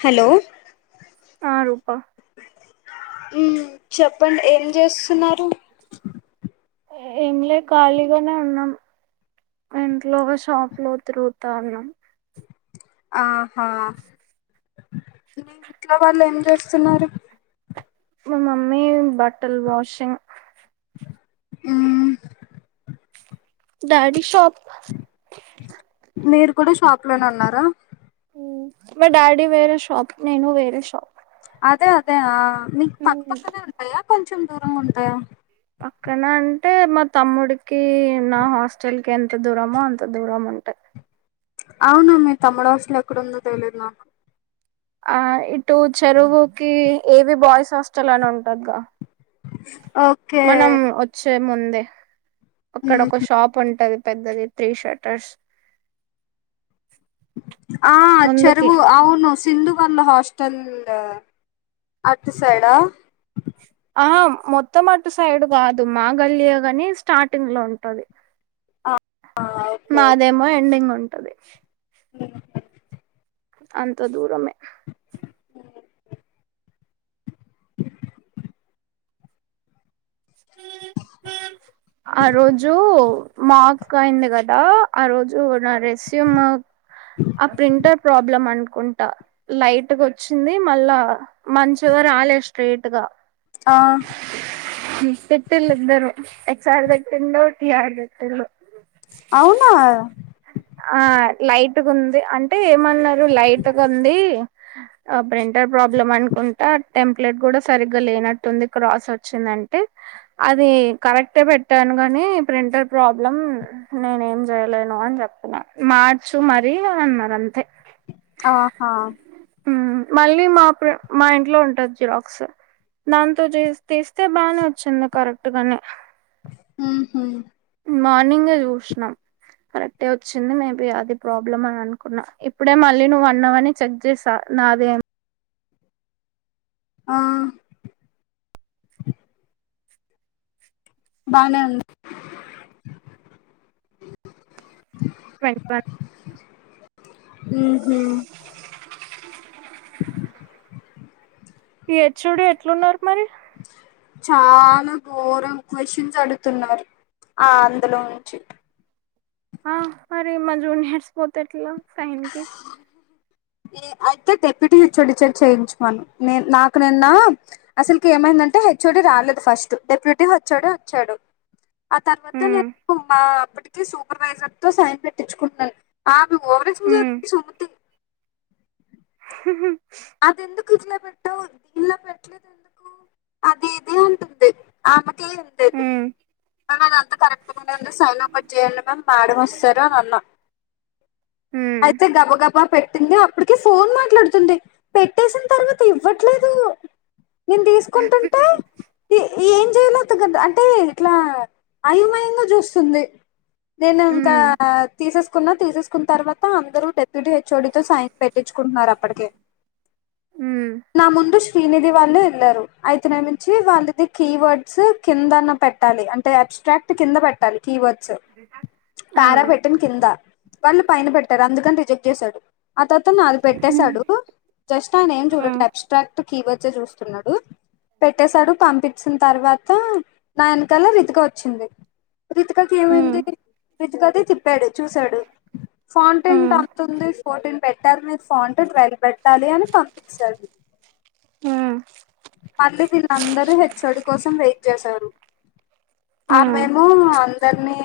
Hello ఆ రూపా మ్ చెప్పండి ఏం చేస్తున్నారు ఏంలే ఖాళీగానే ఉన్నాం ఇంట్లో షాప్ లో తిరుగుతా ఉన్నాం ఆ హా మీ ఇంట్లో వాళ్ళు ఏం చేస్తున్నారు మా మమ్మీ బట్టల్ వాషింగ్ మ్ బాడి షాప్ మీరు కూడా షాప్ లోనే ఉన్నారా మా డాడీ వేరే షాప్ నేను వేరేషాప్ అదే అదే ఆ మీకు పక్కపక్కనే ఉంటాయా కొంచెం దూరంగా ఉంటాయా పక్కన అంటే మా తమ్ముడికి నా హాస్టల్ కి ఎంత దూరమో అంత దూరం ఉంటె అవును మీ తమ్ముడు హాస్టల్ ఎక్కడుందో తెలియదు నాకు ఆ ఇటు చెరువుకి ఏది బాయ్స్ హాస్టల్ అని ఉంటదిగా ఓకే మనం వచ్చే ముందే అక్కడ మ్మ్ ఒక షాప్ ఉంటది పెద్దది త్రీ షర్టర్స్ ఆ చెరువు అవును సింధు వాళ్ళ హాస్టల్ అట్ సైడా ఆ మొత్త మటు సైడ్ కాదు మా గల్లి ఏ గని స్టార్టింగ్ లో ఉంటది ఆ ఆ ఓకే ఓకే మాదేమో ఎండింగ్ ఉంటది [inaudible] అంత దూరమే ఆ రోజు మార్క్ అయింది కదా ఆ రోజు నా రెస్యుము ఆ ప్రింటర్ ప్రాబ్లం అనుకుంటా లైట్గా వచ్చింది మళ్ళా మంచిగ రాలే స్ట్రేట్గా ఆ తిట్టిలందరు హెచ్ ఆర్ దగ్గర్నో టి ఆర్ దగ్గర్నో ఆర్ దట్టిలు అవునా ఆ లైట్ టుగుంది అంటే ఏమన్నరు లైట్గా ఉంది ప్రింటర్ ప్రాబ్లం అనుకుంటా టెంప్లెట్ కూడా సరిగా లేనట్టుంది క్రాస్ వచ్చిందంటే అది కరెక్ట్ పెట్ట కాను గాని ప్రింటర్ ప్రాబ్లం నేను ఏం చేయలేను అని చెప్పిన మార్చ్ నువ్ మరీ వార్ అన్నారు అంతే ఆహా ఊ మళ్ళీ మా ప్ర మా ఇంట్లో ఉంటది జిరాక్స్ దాంతో చేస్తే తీస్తే బాగానే వచ్చింది కరెక్ట్ గానే ఊహు మార్నింగ్ ఏ చుష్ నా కరెక్టే వచ్చింది మే బి అది ప్రాబ్లమ్ అని అనుకున్నా ఇప్పుడే మళ్ళీ నువ్వు అన్నావ్ అని చెక్ చేసా నాదే అని ఆ బానే ఉంది ట్వంటీ వన్ ఊహు హేజ్ ఓ డీ ఎట్లున్నరు మరి చాలా గోరం క్వషన్స్ అడుగుతున్నారు ఆ అందులో నుంచి ఆ మరి మా జూనియర్స్ పోతే ఎట్లా టైమ్ కి ఏ అయితే డెప్యూటీ హెచ్ఓడి చ చెక్ చేయించమను నే నాకు నిన్న అసలుకి ఏమైందంటే హెచ్ఓడి రాలేదు ఫస్ట్ డెప్యూటీ హేజ్ఓడి వచ్చాడు ఆ తర్వాత ఉమ్, నేను మా అప్పటికి సూపర్వైజర్ తో సైన్ పెట్టించుకున్నాను ఆ ఓవరాక్షన్ చెస్ ఉమ్, స్వాతి అది ఎందుకు ఇట్లా పెట్టవు ఇలా పెట్టలేదు ఎందుకు అది ఇది అంటుంది ఆమె ఉమ్, [unintelligible] అంత కరెక్ట్ గానే సైన్ ఔట్ చేయండి మమ్ మేడమ్ వస్తారు అని అన్న ఉమ్, అయితే గబ గబా పెట్టింది అప్పటికి ఫోన్ మాట్లాడుతుంది పెట్టేసిన తర్వాత ఇవ్వట్లేదు నేను తీసుకుంటుంటే తీ ఏం చేయలో తగద్ అంటే ఇట్లా అయో మయంగా చూస్తుంది నేను ఇంకా ఉమ్, తీసేస్ కున్నా తీసేసుకున్న తర్వాత అందరూ డెప్యూటీ హెచ్ఓడి తో సైన్ పెట్టించుకుంటున్నారు అప్పటికే ఉమ్, నా ముందు శ్రీనిధి వాళ్ళు వెళ్లారు అయితే నా [unintelligible] వాళ్ళది కీవర్డ్స్ కింద అన్న పెట్టాలి అంటే అబ్స్ట్రాక్ట్ కింద పెట్టాలి కీవర్డ్స్ పారా అవును పెట్టింది కింద వాళ్ళు పైన పెట్టారు అందుకని రిజెక్ట్ చేసాడు ఆ తర్వాత నాది ఉమ్, పెట్టేశాడు జస్ట్ ఆయన ఏం చూడట్ ఉమ్, లేదు అబ్స్ట్రాక్ట్ కీవర్డ్స్ చూస్తున్నాడు పెట్టేసాడు పంపించిన తర్వాత నా యనకాల రితిక వచ్చింది రితికాకి ఉమ్, ఏమైంది రితికాది తిప్పాడు చూశాడు ఫాంట్ టెంట్ ఉమ్, అంత ఉంది ఫోర్టీన్ పెట్టారు మీరు ఫాంట్ వెల్వేట్ పెట్టాలి అని పంపింసాడు హ్మ్ మళ్ళీ వీళ్ళందరూ హేచ్ ఓ డీ కోసం వెయిట్ చేశారు ఆ ఉమ్, మేము అందర్నీ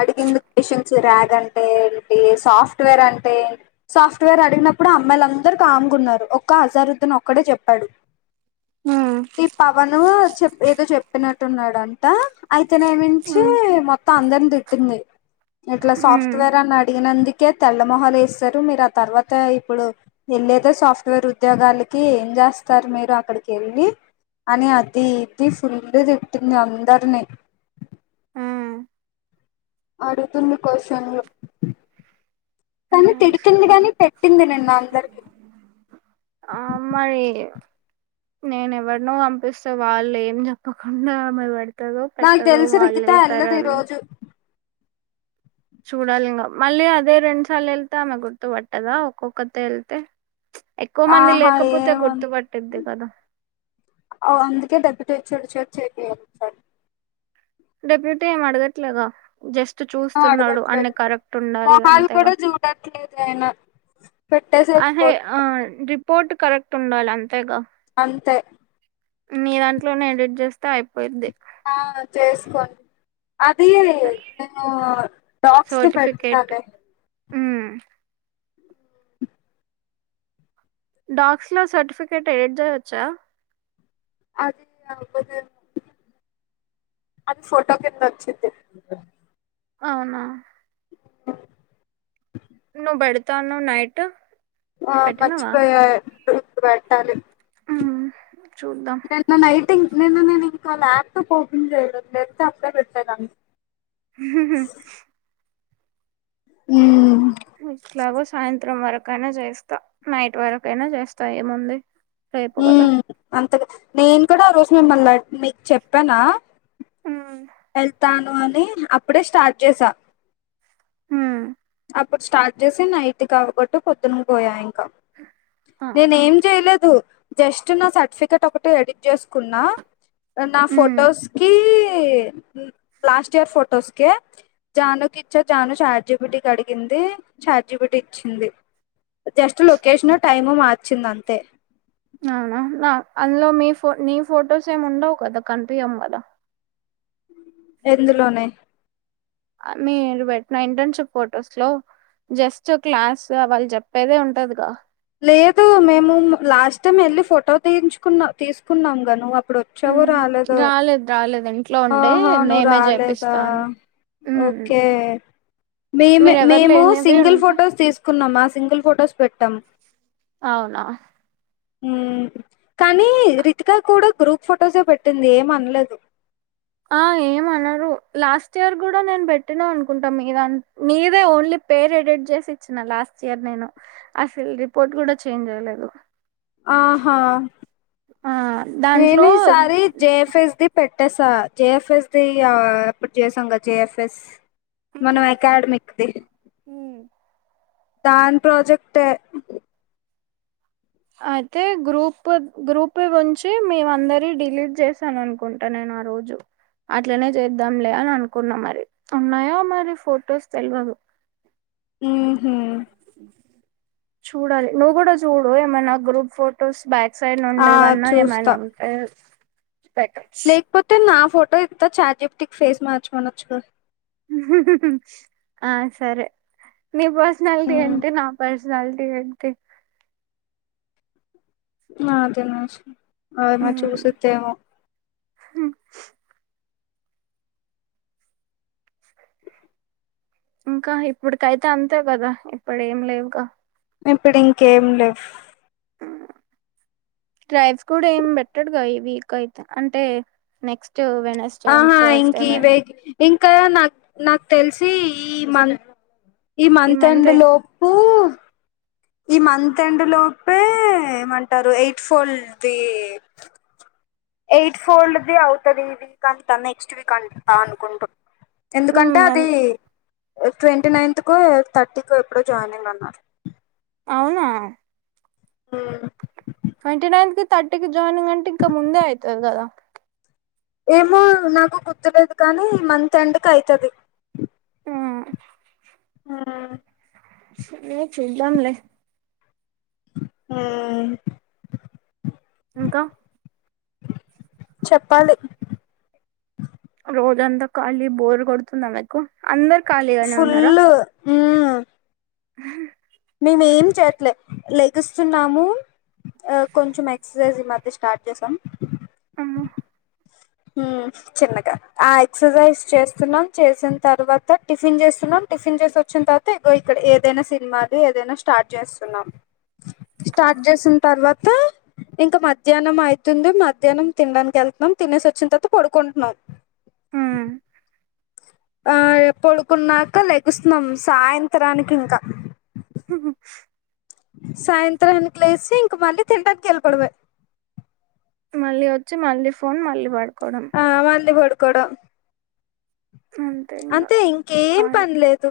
అడిగింది మెషిన్స్ ర్యాగ్ అంటే ఏంటి సాఫ్ట్వేర్ అంటే సాఫ్ట్వేర్ అడిగినప్పుడు అమ్మాయిలు అందరు కామ్గా ఉన్నారు ఒక్క హజారుద్దన్ ఒక్కడే చెప్పాడు ఉమ్, ఈ పవను చె ఏదో చెప్పినట్టు ఉన్నాడంటా అయి తినగమించి ఉమ్, మొత్తం అందరిని తిట్టింది ఇట్లా ఉమ్, సాఫ్ట్వేర్ అని అడిగినంది కే తెల్ల మొహల్ వేస్తారు మీరు ఆ తర్వాత ఇప్పుడు వెళ్లేదే సాఫ్ట్వేర్ ఉద్యోగాల కి జస్త అర్ మీర్ ర అక్కడికి వెళ్ళి అని అది ఇది ఫుల్ తిట్టింది అందరినీ ఆ ఆడుగుతుంది క్వస్షన్లు కానీ తిడుతుంది గానీ పెట్టింది నిన్న అందరికి ఆ మరి నేను ఎవరినో పంపిస్తే వాళ్ళు ఏం చెప్పకుండా మరి పడి పెట్టదో నాకు పెట్టదో తెలిసి వాళ్ళ రిగిత ఏళ్తారు వెళ్ళదు ఈ వాళ్ళు రోజు చూడాలి ఇంగ మళ్ళీ అదే రెండు సార్లు వెళ్తే ఆమె గుర్తు పట్టదా ఒక్కొక్కతే వెళ్తే ఎక్కువ మంది ఆహా లేకపోతే ఏం ఉం గుర్తుపట్టిద్ది కదా అవ్ అందుకే డెబటి చూడ్ చూడ్ చేపియాలి ఒకసారి డెప్యూటీ ఏమి అడగట్లేగా జస్ట్ ఏమో చూస్తున్నాడు అన్ని అడగట్లేదు కరెక్ట్ ఉండాలి అంతేగా తేనా అహే ఆ రిపోర్ట్ కరెక్ట్ ఉండాలి అంతేగా అంతే మీ దాంట్లోనే ఎడిట్ చేస్తే అయిపోయిది ఆ చేసుకోం అద నేను డాక్స్ ది పెడతాలె హ్మ్ డాక్స్ లో సర్టిఫికేట్ ఎడిట్ చెయ్యచ్చా అదే [unintelligible] అది ఫోటో కింద వచ్చిది అవునా నువ్వు పెడతా అన్నావ్ నైట్ ఆ పెట్టినవా మర్చిపోయా ఇప్పుడు ఇప్పుడు పెట్టాలి చూద్దాం నిన్న నైటింగ్ నిన్న నేను ఇంకా ఆ ల్యాప్టాప్ ఓపెన్ చేయలేదు లేకపోతే అప్పుడే పెట్టెదాన్ని హ్మ్ ఇట్లాగో సాయంత్రం వరకైయినా చేస్తా నైట్ వరకయినా చేస్తా ఏముంది రేపు పోతా ఉమ్ అంతగా నేను కూడా ఆ రోజు మిమ్మల్ని [unintelligible] మీక్ చెప్పానా వెళ్తాన్ అని అప్పుడే స్టార్ట్ చేసా ఉహ అప్పుడు స్టార్ట్ చేసి నైట్ కాకాపోట్టు పొద్దున పోయాయి నేను అవునా ఏం చేయలేదు జస్ట్ నా సర్టిఫికెట్ ఒకటి ఎడిట్ చేసుకున్నా నా ఫొటోస్ కి లాస్ట్ ఇయర్ ఫోటోస్ కే జాను కిచ్చ జాను ఆడ్ జేప్ బటిక అడిగింది ఛార్జి పి టి ఇచ్చింది జస్ట్ లొకేషన్ టైము మార్చింద అంతే అవునా నా అందులో మీ ఫో మీ ఫొటోస్ ఏమి ఉండవు కదా కంపియం కదా ఎందులోనే మీరు పెట్టిన ఇంటర్న్షిప్ ఫోటోస్ లో జస్ట్ క్లాస్ వాళ్ళు చెప్పేదే ఉంటదిగా లేదు మేము లాస్ట్ టైం వెళ్ళి ఫోటో తీన్చుకున్న తీసుకున్నాం గా నువ్వు ఇప్పుడు వచ్చావో మ్మ్. రాలేదు రాలేదు ఇంట్లో ఉండే ఆహా నువ్వు మేమే రాలేదా చేపిస్తాను మ్మ్. ఓకే మేము మీరెవరు మేము లేనివి సింగిల్ ఉంటే ఫొటోస్ తీసుకున్నామా సింగిల్ ఫొటోస్ పెట్టాం అవునా కానీ రితికా కూడా గ్రూప్ ఫొటోసే పెట్టింది ఏం అనలేదు ఆ ఏమనరు లాస్ట్ ఇయర్ కూడా నేను పెట్టినా అనుకుంటాం మీద నీదే ఓన్లీ పేరు ఎడిట్ చేసి ఇచ్చిన లాస్ట్ ఇయర్ నేను అసలు రిపోర్ట్ కూడా చేంజ్ జేయలేదు ఆహా ఆ దాంట్లో నేనీ సారి జే ఫ్ ఎస్ పెట్ట ట్టేస జేఎఫ్ఎస్ ది ఎప్పుడు చేసా క జెఎఫ్ఎస్ మన ఉమ్, అకాడమిక్ ది ఉమ్. దాన్ ప్రాజెక్టే అయితే గ్రూప్ గ్రూప్ గురించి మేము అందరి డిలీట్ చేసాను అనుకుంటా నేను ఆ రోజు అట్లనే చేద్దాంలే అని అనుకున్నా మరి ఉన్నాయో మరి ఫొటోస్ తెలియదు ఉ హు చూడాలి నువ్వు కూడా చూడు ఏమైనా గ్రూప్ ఫొటోస్ బ్యాక్ సైడ్ ఆ నుండి ఎమన్నా చూస్తా ఏమైనా ఉంటే పెట్టచ్చు లేకపోతే నా ఫోటో ఇత్త చార్ట్ జిపిటి ఫేస్ మార్చమనొచ్చు కదా ఆ సరే నీ పర్సనాలిటీ ఉమ్ అంటే నా పర్స న తీ అడితే నా అదేనా అ మా చూసిద్దేమో హ ఇంకా ఇప్పుటికైతే అంతే కదా ఇప్పుడు ఏం లేవుగా ఇప్పుడు ఇంకేం లేవు డ్రైవ్స్ కూడా ఏం పెట్టడుగా ఈ వీక్ అయితే అంటే నెక్స్ట్ వెనస్డే అండ్ ఆహా ఇంక థర్స్డే ఇవే వరకు ఇంకా నాక్ నాక్ తెలిసి ఈ మంత్ ఈ మంతెండ్ లోపు ఈ మంతంత్ ఎండ్ లోపే ఏమంటారు ఎయిట్ ఫోల్ది ఎయిట్ ఫోల్డ్ది అవుతది ఈ వీక్ అంత నెక్స్ట్ వీక్ అంత అనుకుంటు ఎందుకంటే ఉమ్ అది ట్వంటీ నైన్త్ కో ఎయిట్ థర్టీకో ఎప్పుడో జాయినింగ్ అన్నారు అవునా ఆ ట్వంటీ నైన్త్ కి థర్టీ క జాయినింగ్ అంటే ఇంకా ముందే ఐతది గదా ఏమో నాకు గుర్తులేదు కానీ మంత్ ఎండ్ కి ఐతది ఉ ఆ ఏ చూద్దాం లే ఊ ఇంకా చెప్పాలి రోజంతా ఖాళీ బోర్ కొడుతుంద మీకు అందరు ఖాళీగానే ఉన్నారా హూ [inaudible] మేము ఏం చేయట్లే లెగుస్తున్నాము కొంచెం ఎక్ససైజ్ మాత్ర తే స్టార్ట్ చేసాం ఉమ్ [inaudible] ఊ చిన్నగా ఆ ఎక్సర్సైజ్ చేస్తున్నాం చేసిన తర్వాత టిఫిన్ చేస్తున్నాం టిఫిన్ చేసి వచ్చిన తర్వాత ఇక్కడ ఏదైనా సినిమాది ఏదైనా స్టార్ట్ చేస్తున్నాం స్టార్ట్ చేసిన తర్వాత ఇంకా మధ్యాహ్నం అయతుంది మధ్యాహ్నం తినడానికి వెళ్తున్నాం తినేసి వచ్చిన తర్వాత పడుకుంటున్నాం ఉమ్ ఆ పడుకున్నాక లెగుస్తున్నాం సాయంత్రానికి ఇంకా ఉహు సాయంత్రానికి లేసి ఇంక మళ్ళీ తినడానికి వెళ్ళి పోవడమే మళ్ళీ వచ్చి మళ్ళీ ఫోన్ మళ్ళీ పడు ఆ మళ్ళీ పడుకోవడం అంతే ఇంగా అంటే ఇంకేం ఖాళీ పనిలేదు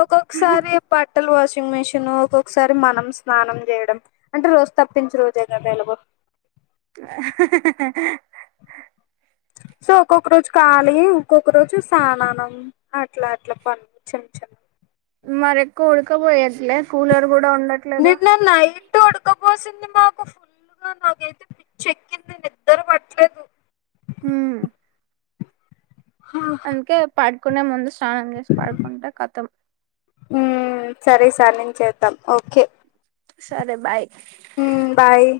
ఒక్కొక్కసారి బట్టలు వాష్ మిషన్ ఒక్కొక్కసారి మనం స్నానం చేయడం అంటే రోజు తప్పించి రోజే కదా ఎలగో సో ఒక్కొక్క రోజు కాలి ఇంక్కొక్క రోజు సానానం అట్లా అట్లా పంచామ్ ఛా మరి ఎక్కువ ఉడక పోయట్లే కూలర్ కూడా ఉండట్లేదు నిన్న ఉన్నాయి ఉడకపోసింది మాకు ఫుల్ గా నాకైతే పిచ్చ ఎక్కింది నిద్ర పట్టు ట్లేదు ఊ అందుకే పాడుకునే ముందు స్నానం చేసి పాడుకుంటే కతం ఉ సరే ఈ సారీ నుంచీ చేద్దాం ఓకే సరే బాయ్ బాయ్